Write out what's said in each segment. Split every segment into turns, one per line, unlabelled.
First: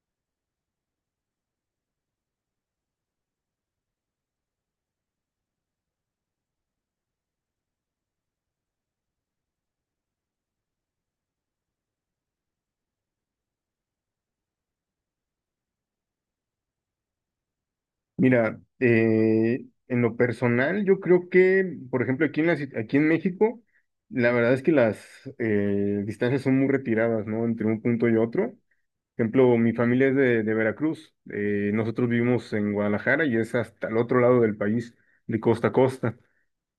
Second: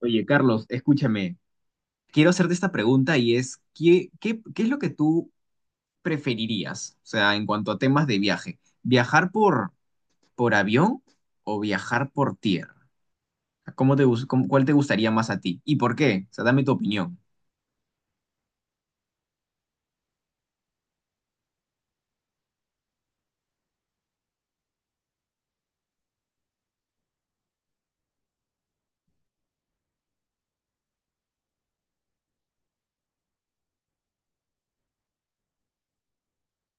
Oye, Carlos, escúchame, quiero hacerte esta pregunta y es, ¿qué es lo que tú preferirías? O sea, en cuanto a temas de viaje, ¿viajar por avión o viajar por tierra? ¿Cómo te, gus- cómo- cuál te gustaría más a ti? ¿Y por qué? O sea, dame tu opinión.
Mira, en lo personal, yo creo que, por ejemplo, aquí en México, la verdad es que las distancias son muy retiradas, ¿no? Entre un punto y otro. Por ejemplo, mi familia es de Veracruz. Nosotros vivimos en Guadalajara y es hasta el otro lado del país, de costa a costa.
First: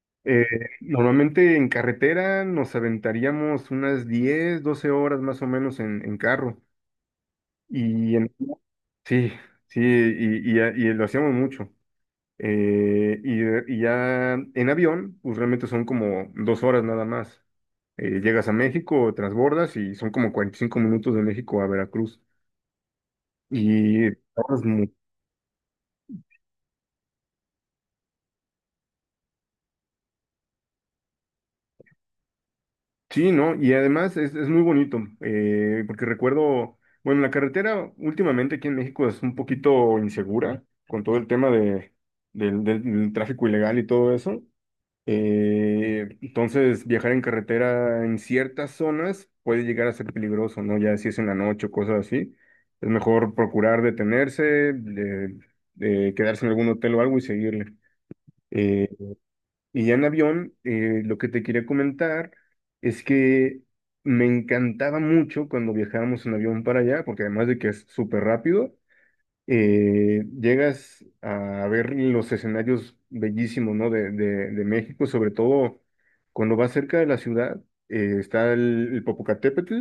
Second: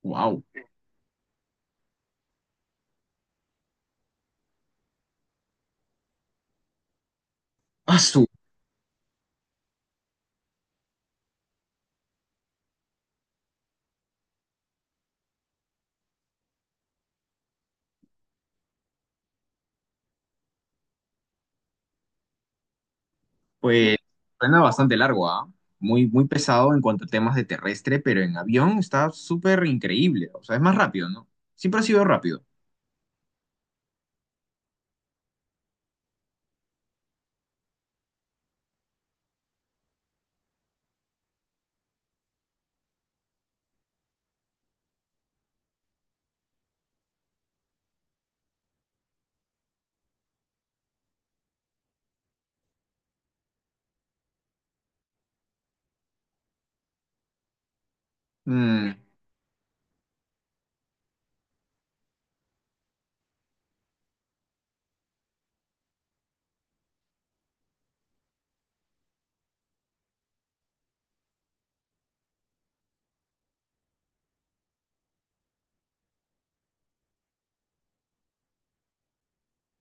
Wow.
Eh, Normalmente en carretera nos aventaríamos unas 10, 12 horas más o menos en carro. Y
su
en, sí, sí, y lo hacíamos mucho. Y ya en avión, pues realmente son como dos horas nada más. Llegas a México, transbordas y son como 45 minutos de México a Veracruz.
Pues
Y
suena
ahorras mu-
bastante largo, ¿ah? Muy, muy pesado en cuanto a temas de terrestre, pero en avión está súper increíble. O sea, es más rápido, ¿no? Siempre ha sido rápido.
sí, ¿no? Y además es muy bonito, porque recuerdo, bueno, la carretera últimamente aquí en México es un poquito insegura con todo el tema de, del, del del tráfico ilegal y todo eso. Entonces, viajar en carretera en ciertas zonas puede llegar a ser peligroso, ¿no? Ya si es en la noche o cosas así, es mejor procurar detenerse, de, de quedarse en algún hotel o algo y seguirle. Eh,
Mm.
y ya en avión, lo que te quería comentar es que me encantaba mucho cuando viajábamos en avión para allá, porque además de que es súper rápido, llegas a ver los escenarios bellísimos, ¿no? De México, sobre todo cuando vas cerca de la ciudad, el Popocatépetl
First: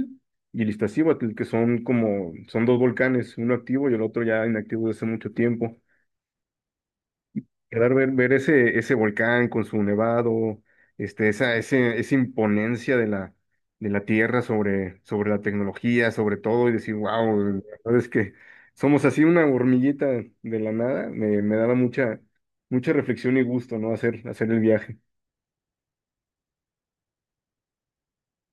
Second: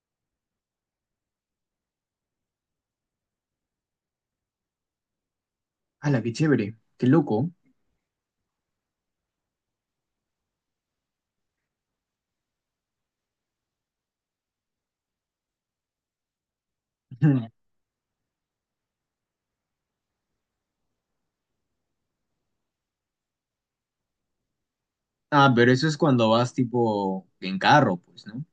y el Iztaccíhuatl, que son como, son dos volcanes, uno activo y el otro ya inactivo desde hace mucho tiempo.
¡Hala, qué chévere! ¡Qué loco!
Claro, ver ese volcán con su nevado, esa imponencia de la Tierra sobre, sobre la tecnología, sobre todo, y decir, wow, la verdad es que somos así una hormiguita de la nada, me daba mucha, mucha reflexión y gusto, ¿no? Hacer el viaje.
Ah, pero eso es cuando vas tipo en carro, pues, ¿no?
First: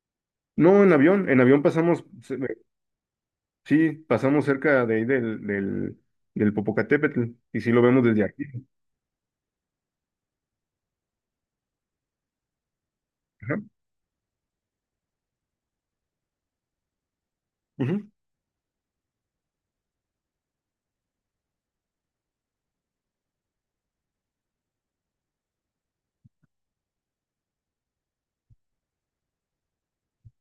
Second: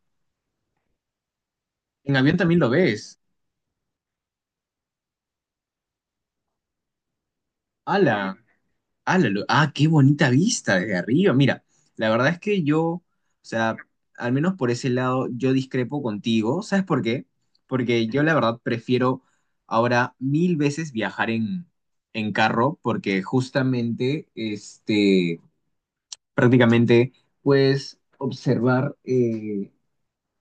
No, en avión
En avión también lo ves.
sí, pasamos cerca de ahí del Popocatépetl, y sí lo vemos desde
¡Hala!
aquí.
¡Ah, qué bonita vista desde arriba! Mira, la verdad es que yo, o
Ajá,
sea, al menos por ese lado, yo discrepo contigo. ¿Sabes por qué? Porque
ujú,
yo la verdad prefiero ahora mil veces viajar en carro porque justamente, este, prácticamente puedes observar,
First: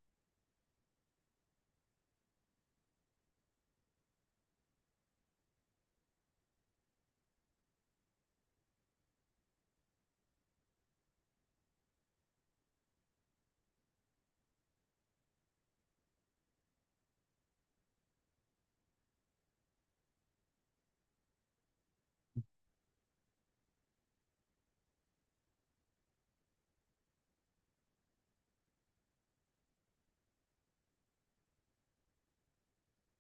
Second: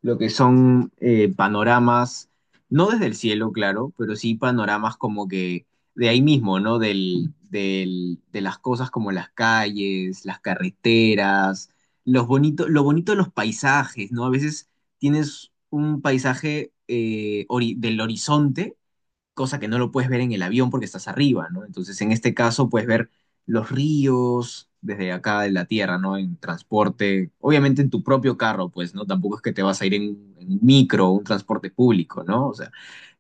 lo que son panoramas, no desde el cielo, claro, pero sí panoramas como que de ahí mismo, ¿no? De las cosas como las calles, las carreteras, los bonito, lo bonito de los paisajes, ¿no? A veces tienes un paisaje del horizonte, cosa que no lo puedes ver en el avión porque estás arriba, ¿no? Entonces, en este caso, puedes ver los ríos desde acá de la tierra, ¿no? En transporte, obviamente en tu propio carro, pues, ¿no? Tampoco es que te vas a ir en un micro, un transporte público, ¿no? O sea,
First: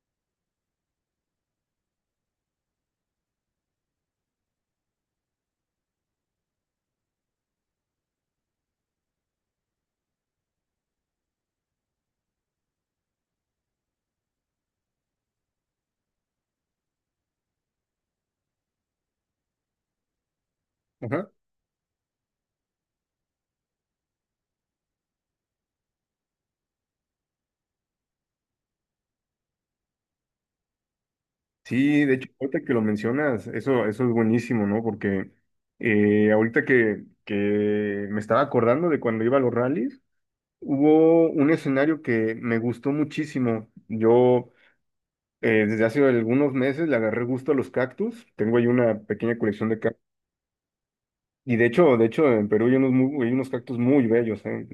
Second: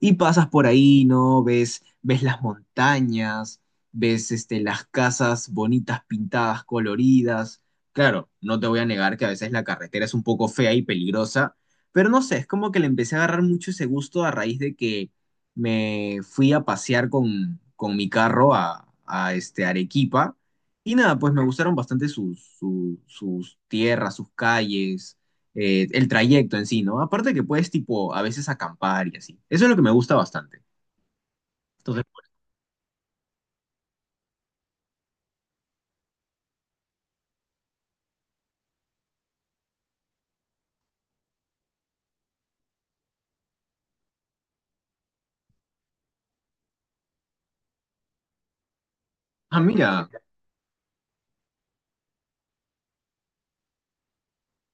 y pasas por ahí, ¿no? Ves las montañas, ves este, las casas bonitas, pintadas, coloridas. Claro, no te voy a negar que a veces la carretera es un poco fea y peligrosa, pero no sé, es como que le empecé a agarrar mucho ese gusto a raíz de que me fui a pasear con mi carro a este Arequipa y nada,
ajá.
pues me gustaron bastante sus tierras, sus calles, el trayecto en sí, ¿no? Aparte que puedes tipo a veces acampar y así. Eso es lo que me gusta bastante. Entonces,
Sí, de hecho, ahorita que lo mencionas, eso es buenísimo, ¿no? Porque ahorita que me estaba acordando de cuando iba a los rallies, hubo un escenario que me gustó muchísimo. Yo desde hace algunos meses le agarré gusto a los cactus. Tengo ahí una pequeña
ah,
colección de cactus.
mira,
Y de hecho, en Perú hay hay unos cactus muy bellos, ¿eh?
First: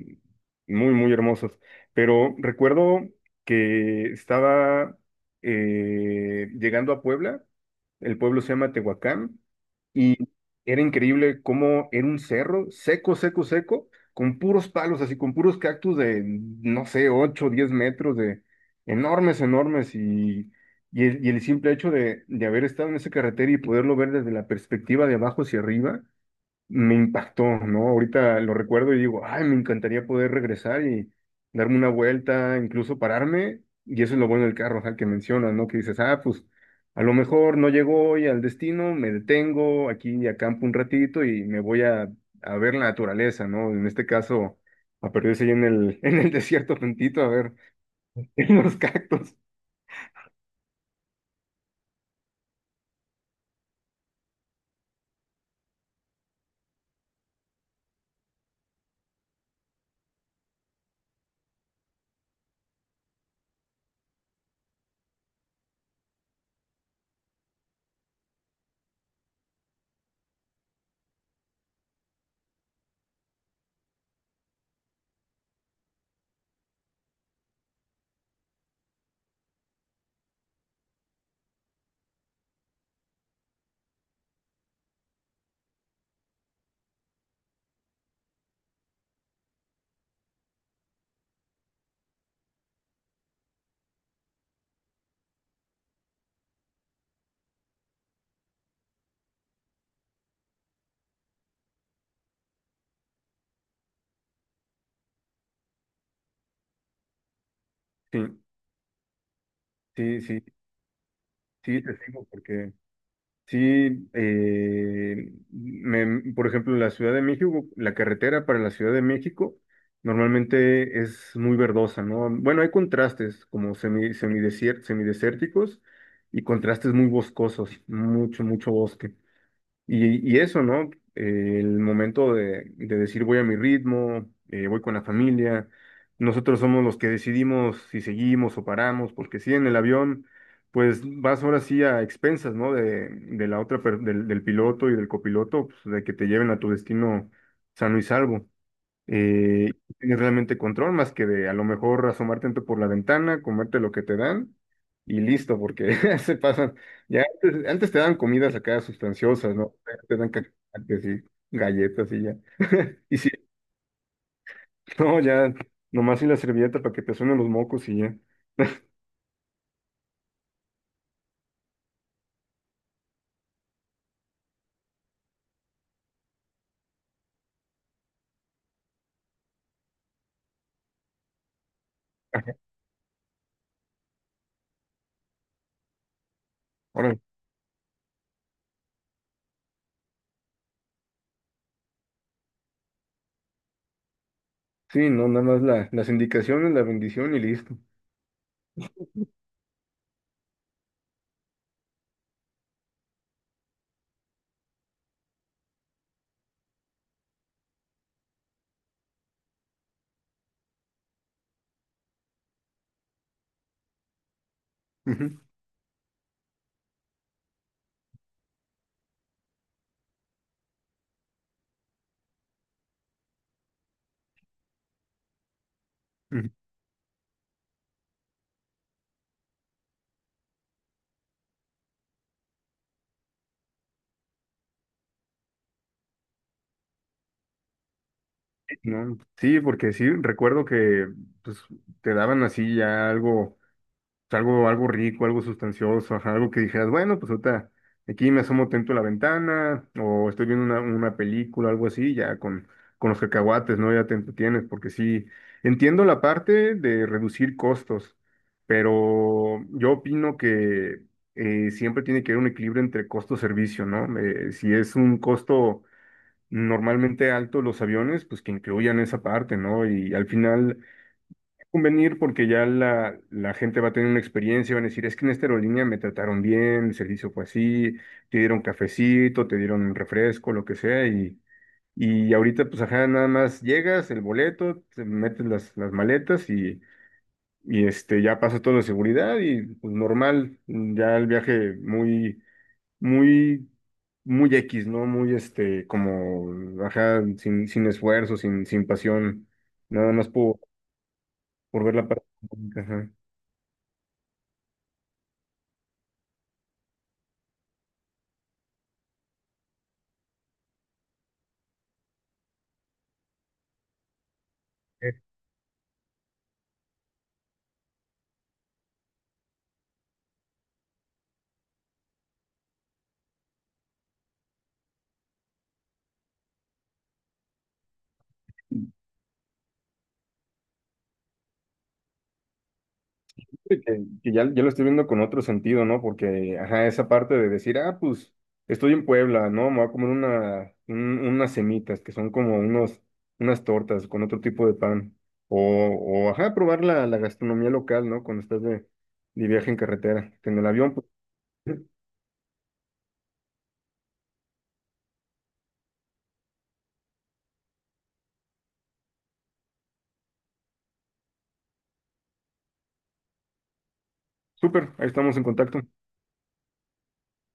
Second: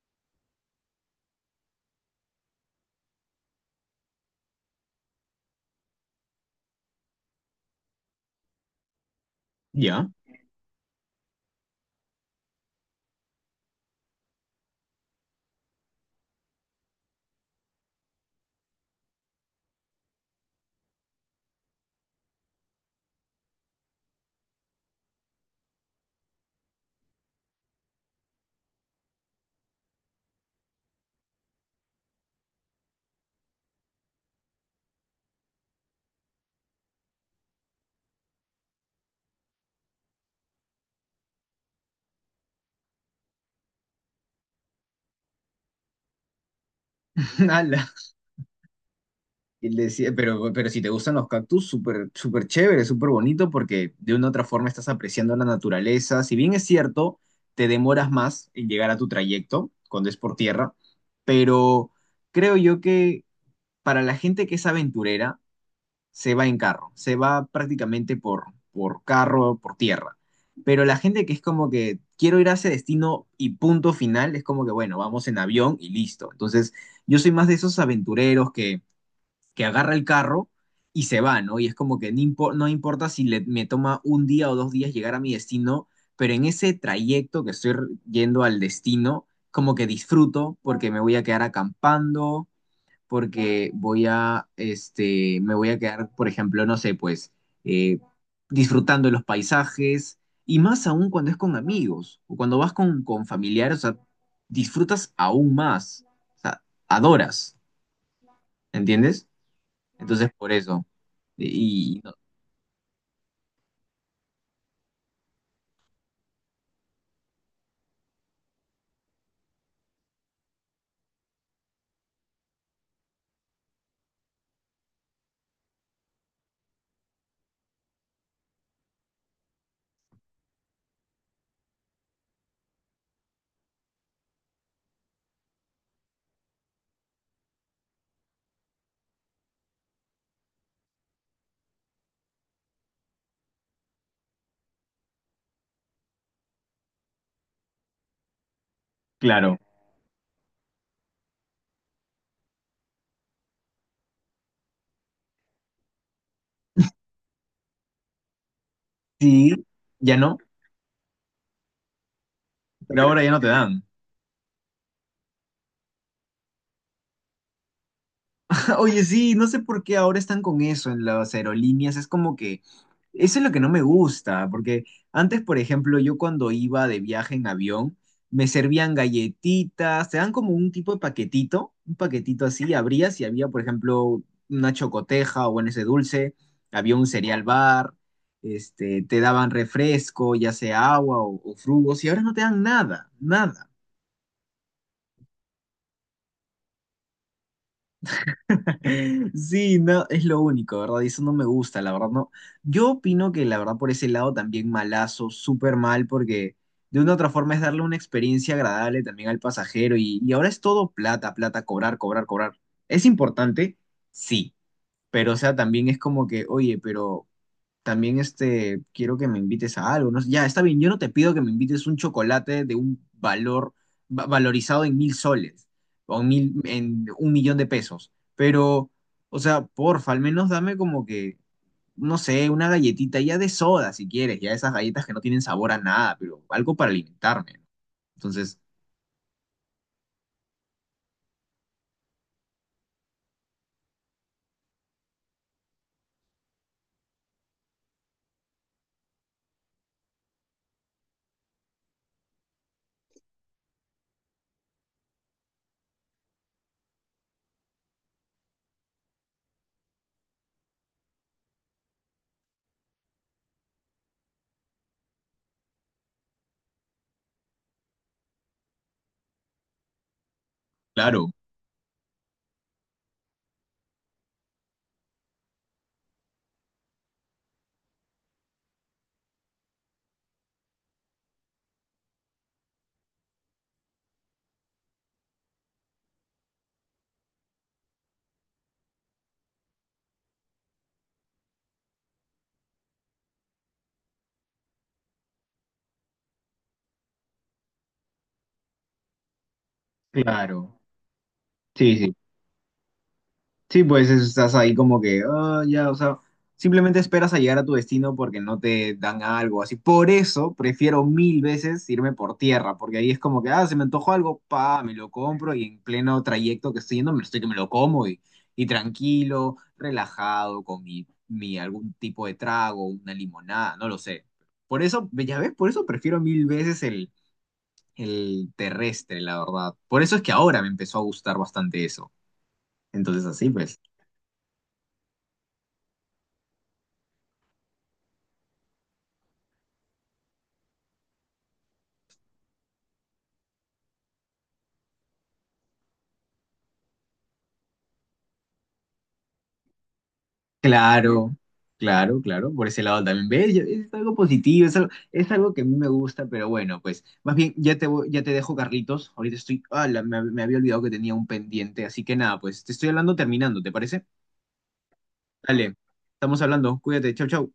Muy, muy hermosos. Pero recuerdo que estaba llegando a Puebla. El pueblo se llama Tehuacán.
ya.
Y era increíble cómo era un cerro seco, seco, seco, con puros palos, así con puros cactus de, no sé, 8 10 metros, de enormes, enormes. Y el simple hecho de haber estado en esa carretera y poderlo ver desde la perspectiva de abajo hacia arriba, me impactó, ¿no? Ahorita lo recuerdo y digo, ay, me encantaría poder regresar y darme una vuelta, incluso pararme, y eso es lo bueno del carro, o sea, que mencionas, ¿no? Que dices, ah, pues a lo mejor no llego hoy al destino, me detengo aquí y acampo un ratito y me voy a ver la naturaleza, ¿no? En este caso, a perderse ahí en el desierto tantito, a ver,
Ala.
en los cactus.
Y le decía, pero si te gustan los cactus, súper, súper chévere, súper bonito, porque de una u otra forma estás apreciando la naturaleza. Si bien es cierto, te demoras más en llegar a tu trayecto cuando es por tierra, pero creo yo que para la gente que es aventurera, se va en carro, se va prácticamente por carro, por tierra. Pero la gente que es como que quiero ir a ese destino y punto final, es como que, bueno, vamos en avión y listo. Entonces, yo soy más de esos aventureros que agarra el carro y se va, ¿no? Y es como que no, no importa si le- me toma un día o dos días llegar a mi destino, pero en ese trayecto que estoy yendo al destino, como que disfruto porque me voy a quedar acampando, porque voy a, este, me voy a quedar, por ejemplo, no sé, pues, eh, disfrutando de los paisajes. Y más aún cuando es con amigos o cuando vas con familiares, o sea, disfrutas aún más, o sea, adoras,
Sí,
¿entiendes?
sí,
Entonces,
sí,
por eso.
sí, te
Y, y no-
sigo, sí, por ejemplo, la Ciudad de México, la carretera para la Ciudad de México normalmente es muy verdosa, ¿no? Bueno, hay contrastes como semidesérticos y contrastes muy boscosos, mucho, mucho bosque. Y eso, ¿no? El momento de decir voy a mi ritmo, voy con la familia. Nosotros somos los que decidimos si seguimos o paramos, porque si en el avión, pues vas ahora sí a expensas, ¿no? De la otra, per- del, del piloto y del copiloto, pues, de que te lleven a tu destino sano y salvo,
Claro.
no tienes realmente control más que de a lo mejor asomarte por la ventana, comerte lo que te dan y listo, porque se pasan. Ya antes, antes te dan comidas acá
Sí,
sustanciosas, ¿no?
ya
Te dan
no,
cacahuates y galletas y ya.
pero
Y
ahora ya
sí,
no te dan.
no, ya, nomás y la servilleta para que te suenen los mocos y ya.
Oye, sí, no sé por qué ahora están con eso en las aerolíneas. Es como que eso es lo que no me gusta, porque antes, por ejemplo, yo cuando iba de viaje en avión, me servían galletitas, te dan como un tipo de paquetito, un paquetito así, abrías y había, por ejemplo, una chocoteja o bueno, ese dulce, había un
Ahora,
cereal bar, este, te daban refresco, ya sea agua o frugos, y ahora no te dan nada, nada.
sí, no, nada más las indicaciones, la bendición y listo.
Sí, no, es lo único, ¿verdad? Y eso no me gusta, la verdad, no. Yo opino que la verdad por ese lado también malazo, súper mal, porque de una u otra forma es darle una experiencia agradable también al pasajero y ahora es todo plata, plata, cobrar, cobrar, cobrar. ¿Es importante? Sí, pero o
Ujú,
sea, también es como que, oye, pero también este, quiero que me invites a algo, ¿no? Ya, está bien, yo no te pido que me invites un chocolate de un valor valorizado en 1000 soles o en
ujú.
1000, en 1000000 de pesos, pero, o sea, porfa, al menos dame como que, no sé, una galletita ya de soda si quieres, ya esas galletas que no tienen sabor a nada, pero algo para alimentarme, ¿no? Entonces,
Sí, no, sí, porque sí, recuerdo que pues, te daban así ya algo sea, algo, algo rico, algo sustancioso, ajá, algo que dijeras, bueno, pues ahorita aquí me asomo atento a la ventana, o estoy viendo una película, algo así, ya con los cacahuates, ¿no? Ya te entretienes, porque sí, entiendo la parte de reducir costos, pero yo opino que siempre tiene que haber un equilibrio entre costo-servicio, ¿no? Si es un costo normalmente alto los aviones, pues que incluyan esa parte, ¿no? Y al final
claro,
convenir porque ya la gente va a tener una experiencia, van a decir, es que en esta aerolínea me trataron bien, el servicio fue así, te dieron cafecito, te dieron un refresco, lo que sea, y ahorita pues ajá, nada más llegas, el boleto, te metes las maletas y este, ya pasa todo de seguridad y pues normal, ya el viaje muy, muy, muy X, ¿no? Muy este, como, ajá, sin esfuerzo, sin pasión, nada más
claro.
por ver
Sí,
la
sí.
parte económica, ajá.
Sí, pues estás ahí como que, ah, ya, o sea, simplemente esperas a llegar a tu destino porque no te dan algo así. Por eso prefiero mil veces irme por tierra, porque ahí es como que, ah, se me antojó algo, pa, me lo compro y en pleno trayecto que estoy yendo, me estoy que me lo como y tranquilo, relajado, con mi, mi algún tipo de trago, una limonada, no lo sé. Por eso, ya ves, por eso prefiero mil veces el terrestre, la verdad. Por eso es que ahora me empezó a gustar bastante eso. Entonces, así pues.
que, que ya, ya lo estoy viendo con otro sentido, ¿no? Porque, ajá, esa parte de decir, ah, pues estoy en Puebla, ¿no? Me voy a comer unas semitas, que son como unos, unas tortas con otro tipo de pan. O ajá, probar la gastronomía local, ¿no? Cuando estás de viaje en carretera. En el avión, pues,
Claro, claro, claro, por ese lado también. ¿Ves? Yo- es algo positivo, es algo que a mí me gusta, pero bueno, pues más bien ya te, ya te dejo, Carlitos. Ahorita estoy, ah, me había olvidado que tenía un pendiente, así que nada, pues te estoy hablando terminando, ¿te parece?
súper, ahí estamos en
Dale,
contacto.
estamos hablando, cuídate, chau, chau.